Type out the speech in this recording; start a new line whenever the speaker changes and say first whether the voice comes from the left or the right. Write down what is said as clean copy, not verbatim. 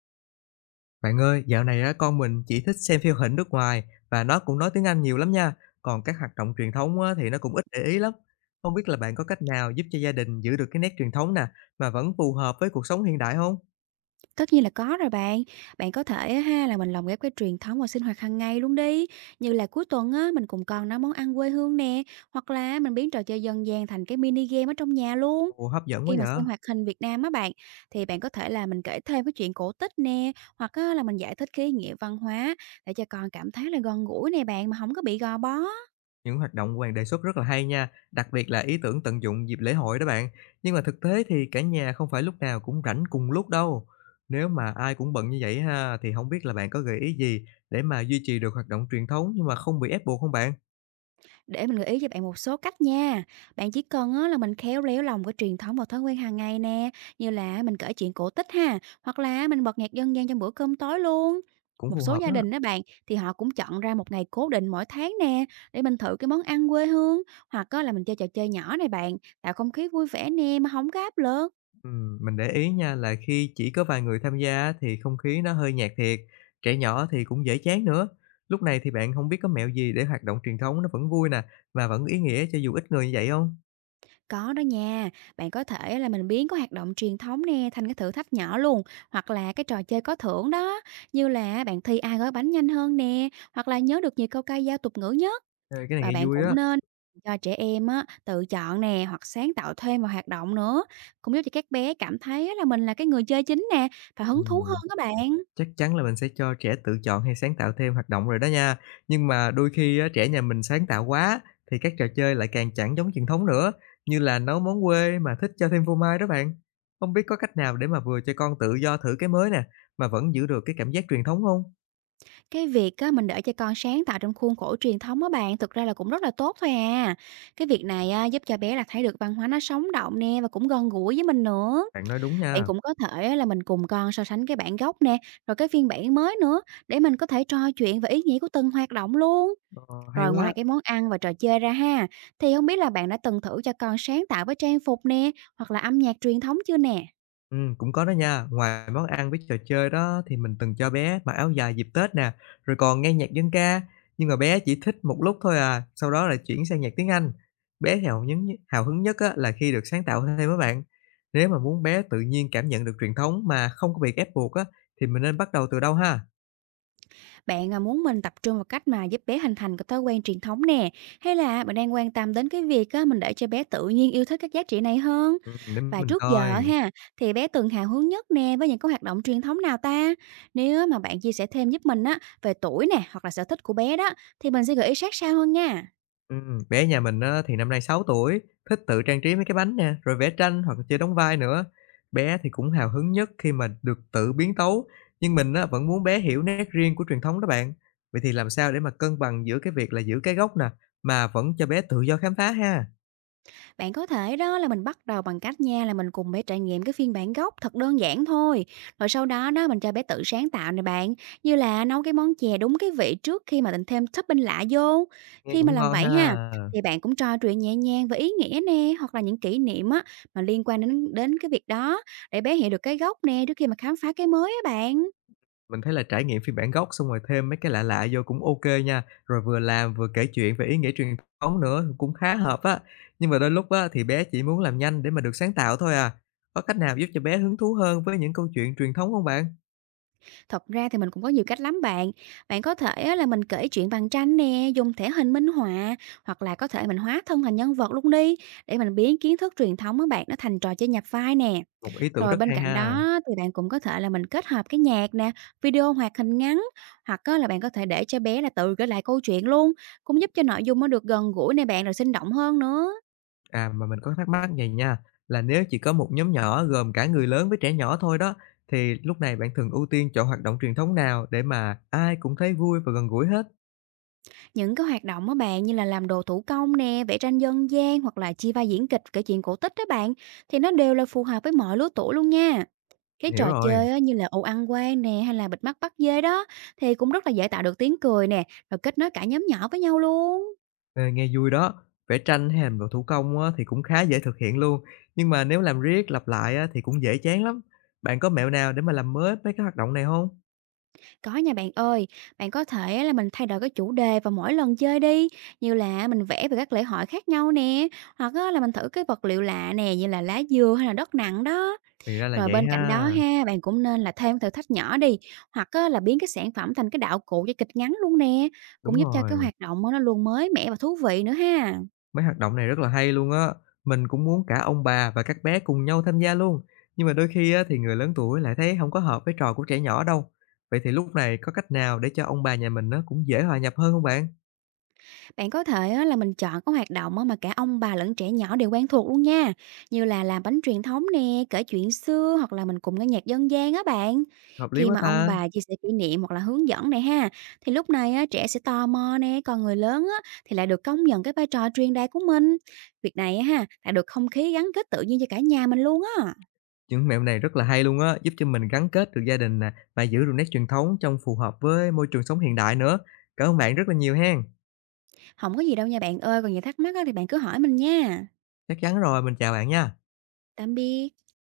left: Bạn ơi, dạo này á con mình chỉ thích xem phim hình nước ngoài và nó cũng nói tiếng Anh nhiều lắm nha. Còn các hoạt động truyền thống á, thì nó cũng ít để ý lắm. Không biết là bạn có cách nào giúp cho gia đình giữ được cái nét truyền thống nè mà vẫn phù hợp với cuộc sống hiện đại không?
right: Tất nhiên là có rồi bạn. Bạn có thể á ha là mình lồng ghép cái truyền thống vào sinh hoạt hàng ngày luôn đi. Như là cuối tuần á mình cùng con nấu món ăn quê hương nè, hoặc là mình biến trò chơi dân gian thành cái mini game ở trong nhà luôn.
left: Ồ, hấp dẫn quá
right: Khi mà
left: vậy.
right: xem hoạt hình Việt Nam á bạn thì bạn có thể là mình kể thêm cái chuyện cổ tích nè, hoặc á, là mình giải thích cái ý nghĩa văn hóa để cho con cảm thấy là gần gũi nè bạn, mà không có bị gò bó.
left: Những hoạt động bạn đề xuất rất là hay nha, đặc biệt là ý tưởng tận dụng dịp lễ hội đó bạn. Nhưng mà thực tế thì cả nhà không phải lúc nào cũng rảnh cùng lúc đâu. Nếu mà ai cũng bận như vậy ha thì không biết là bạn có gợi ý gì để mà duy trì được hoạt động truyền thống nhưng mà không bị ép buộc không bạn?
right: Để mình gợi ý cho bạn một số cách nha. Bạn chỉ cần á, là mình khéo léo lòng cái truyền thống và thói quen hàng ngày nè, như là mình kể chuyện cổ tích ha, hoặc là mình bật nhạc dân gian trong bữa cơm tối luôn.
left: Cũng
right: Một
left: phù
right: số
left: hợp
right: gia
left: đó.
right: đình đó bạn thì họ cũng chọn ra một ngày cố định mỗi tháng nè, để mình thử cái món ăn quê hương, hoặc á, là mình chơi trò chơi nhỏ này bạn, tạo không khí vui vẻ nè mà không có áp lực.
left: Mình để ý nha là khi chỉ có vài người tham gia á, thì không khí nó hơi nhạt thiệt, trẻ nhỏ thì cũng dễ chán nữa. Lúc này thì bạn không biết có mẹo gì để hoạt động truyền thống nó vẫn vui nè và vẫn ý nghĩa cho dù ít người như vậy không?
right: Có đó nha, bạn có thể là mình biến cái hoạt động truyền thống nè thành cái thử thách nhỏ luôn, hoặc là cái trò chơi có thưởng đó, như là bạn thi ai gói bánh nhanh hơn nè, hoặc là nhớ được nhiều câu ca dao tục ngữ nhất.
left: Ê, cái này
right: Và
left: nghe
right: bạn
left: vui
right: cũng
left: á.
right: nên cho trẻ em á, tự chọn nè hoặc sáng tạo thêm vào hoạt động nữa, cũng giúp cho các bé cảm thấy á là mình là cái người chơi chính nè, và hứng thú hơn
left: Ừm.
right: các bạn.
left: Chắc chắn là mình sẽ cho trẻ tự chọn hay sáng tạo thêm hoạt động rồi đó nha. Nhưng mà đôi khi á, trẻ nhà mình sáng tạo quá thì các trò chơi lại càng chẳng giống truyền thống nữa, như là nấu món quê mà thích cho thêm phô mai đó bạn. Không biết có cách nào để mà vừa cho con tự do thử cái mới nè, mà vẫn giữ được cái cảm giác truyền thống không?
right: Cái việc á, mình để cho con sáng tạo trong khuôn khổ truyền thống á bạn, thực ra là cũng rất là tốt thôi à. Cái việc này á, giúp cho bé là thấy được văn hóa nó sống động nè, và cũng gần gũi với mình nữa.
left: Bạn nói đúng
right: Bạn
left: nha.
right: cũng có thể á, là mình cùng con so sánh cái bản gốc nè, rồi cái phiên bản mới nữa, để mình có thể trò chuyện về ý nghĩa của từng hoạt động luôn.
left: Ờ, hay
right: Rồi ngoài
left: quá.
right: cái món ăn và trò chơi ra ha, thì không biết là bạn đã từng thử cho con sáng tạo với trang phục nè, hoặc là âm nhạc truyền thống chưa nè?
left: Cũng có đó nha. Ngoài món ăn với trò chơi đó thì mình từng cho bé mặc áo dài dịp Tết nè, rồi còn nghe nhạc dân ca, nhưng mà bé chỉ thích một lúc thôi à, sau đó lại chuyển sang nhạc tiếng Anh. Bé thì hào hứng nhất á là khi được sáng tạo thêm á bạn. Nếu mà muốn bé tự nhiên cảm nhận được truyền thống mà không có bị ép buộc á thì mình nên bắt đầu từ đâu ha?
right: Bạn à, muốn mình tập trung vào cách mà giúp bé hình thành cái thói quen truyền thống nè, hay là bạn đang quan tâm đến cái việc á, mình để cho bé tự nhiên yêu thích các giá trị này hơn?
left: Để
right: Và
left: mình
right: trước
left: coi.
right: giờ ha, thì bé từng hào hứng nhất nè với những cái hoạt động truyền thống nào ta? Nếu mà bạn chia sẻ thêm giúp mình á về tuổi nè, hoặc là sở thích của bé đó, thì mình sẽ gợi ý sát sao hơn nha.
left: Bé nhà mình á thì năm nay 6 tuổi, thích tự trang trí mấy cái bánh nè, rồi vẽ tranh hoặc là chơi đóng vai nữa. Bé thì cũng hào hứng nhất khi mà được tự biến tấu, nhưng mình á vẫn muốn bé hiểu nét riêng của truyền thống đó bạn. Vậy thì làm sao để mà cân bằng giữa cái việc là giữ cái gốc nè, mà vẫn cho bé tự do khám phá ha?
right: Bạn có thể đó là mình bắt đầu bằng cách nha, là mình cùng bé trải nghiệm cái phiên bản gốc thật đơn giản thôi. Rồi sau đó đó mình cho bé tự sáng tạo này bạn, như là nấu cái món chè đúng cái vị trước khi mà mình thêm topping lạ vô.
left: Nghe
right: Khi mà
left: cũng
right: làm
left: ngon
right: vậy ha,
left: ha.
right: thì bạn cũng trò chuyện nhẹ nhàng về ý nghĩa nè, hoặc là những kỷ niệm á mà liên quan đến đến cái việc đó, để bé hiểu được cái gốc nè trước khi mà khám phá cái mới á bạn.
left: Mình thấy là trải nghiệm phiên bản gốc xong rồi thêm mấy cái lạ lạ vô cũng ok nha, rồi vừa làm vừa kể chuyện về ý nghĩa truyền thống nữa cũng khá hợp á. Nhưng mà đôi lúc á thì bé chỉ muốn làm nhanh để mà được sáng tạo thôi à. Có cách nào giúp cho bé hứng thú hơn với những câu chuyện truyền thống không bạn?
right: Thật ra thì mình cũng có nhiều cách lắm bạn. Bạn có thể á là mình kể chuyện bằng tranh nè, dùng thẻ hình minh họa, hoặc là có thể mình hóa thân thành nhân vật luôn đi, để mình biến kiến thức truyền thống của bạn nó thành trò chơi nhập vai nè.
left: Một ý tưởng
right: Rồi
left: rất
right: bên
left: hay
right: cạnh
left: ha.
right: đó thì bạn cũng có thể là mình kết hợp cái nhạc nè, video hoạt hình ngắn, hoặc á là bạn có thể để cho bé là tự kể lại câu chuyện luôn, cũng giúp cho nội dung nó được gần gũi nè bạn, rồi sinh động hơn nữa.
left: À, mà mình có thắc mắc vầy nha, là nếu chỉ có một nhóm nhỏ gồm cả người lớn với trẻ nhỏ thôi đó, thì lúc này bạn thường ưu tiên chọn hoạt động truyền thống nào để mà ai cũng thấy vui và gần gũi hết?
right: Những cái hoạt động á bạn như là làm đồ thủ công nè, vẽ tranh dân gian, hoặc là chia vai diễn kịch kể chuyện cổ tích đó bạn, thì nó đều là phù hợp với mọi lứa tuổi luôn nha. Cái
left: Mình hiểu
right: trò
left: rồi.
right: chơi á, như là ô ăn quan nè, hay là bịt mắt bắt dê đó, thì cũng rất là dễ tạo được tiếng cười nè, rồi kết nối cả nhóm nhỏ với nhau luôn.
left: Ê, nghe vui đó. Vẽ tranh hay làm đồ thủ công á, thì cũng khá dễ thực hiện luôn. Nhưng mà nếu làm riết lặp lại á, thì cũng dễ chán lắm. Bạn có mẹo nào để mà làm mới mấy cái hoạt động này không?
right: Có nha bạn ơi, bạn có thể á là mình thay đổi cái chủ đề vào mỗi lần chơi đi, như là mình vẽ về các lễ hội khác nhau nè, hoặc á là mình thử cái vật liệu lạ nè, như là lá dừa hay là đất nặng đó.
left: Thì ra là
right: Rồi
left: vậy
right: bên cạnh đó
left: ha.
right: ha, bạn cũng nên là thêm thử thách nhỏ đi, hoặc á, là biến cái sản phẩm thành cái đạo cụ cho kịch ngắn luôn nè,
left: Đúng
right: cũng giúp cho cái
left: rồi.
right: hoạt động á, nó luôn mới mẻ và thú vị nữa ha.
left: Mấy hoạt động này rất là hay luôn á. Mình cũng muốn cả ông bà và các bé cùng nhau tham gia luôn. Nhưng mà đôi khi á, thì người lớn tuổi lại thấy không có hợp với trò của trẻ nhỏ đâu. Vậy thì lúc này có cách nào để cho ông bà nhà mình á, cũng dễ hòa nhập hơn không bạn?
right: Bạn có thể á, là mình chọn các hoạt động á, mà cả ông bà lẫn trẻ nhỏ đều quen thuộc luôn nha. Như là làm bánh truyền thống nè, kể chuyện xưa, hoặc là mình cùng nghe nhạc dân gian á bạn.
left: Hợp lý
right: Khi
left: quá
right: mà ông
left: ta.
right: bà chia sẻ kỷ niệm hoặc là hướng dẫn này ha, thì lúc này á, trẻ sẽ tò mò nè, còn người lớn á, thì lại được công nhận cái vai trò truyền đạt của mình. Việc này á, ha, tạo được không khí gắn kết tự nhiên cho cả nhà mình luôn á.
left: Những mẹo này rất là hay luôn á, giúp cho mình gắn kết được gia đình nè, mà giữ được nét truyền thống trong phù hợp với môi trường sống hiện đại nữa. Cảm ơn bạn rất là nhiều hen.
right: Không có gì đâu nha bạn ơi, còn gì thắc mắc á, thì bạn cứ hỏi mình nha.
left: Chắc chắn rồi, mình chào bạn nha.
right: Tạm biệt.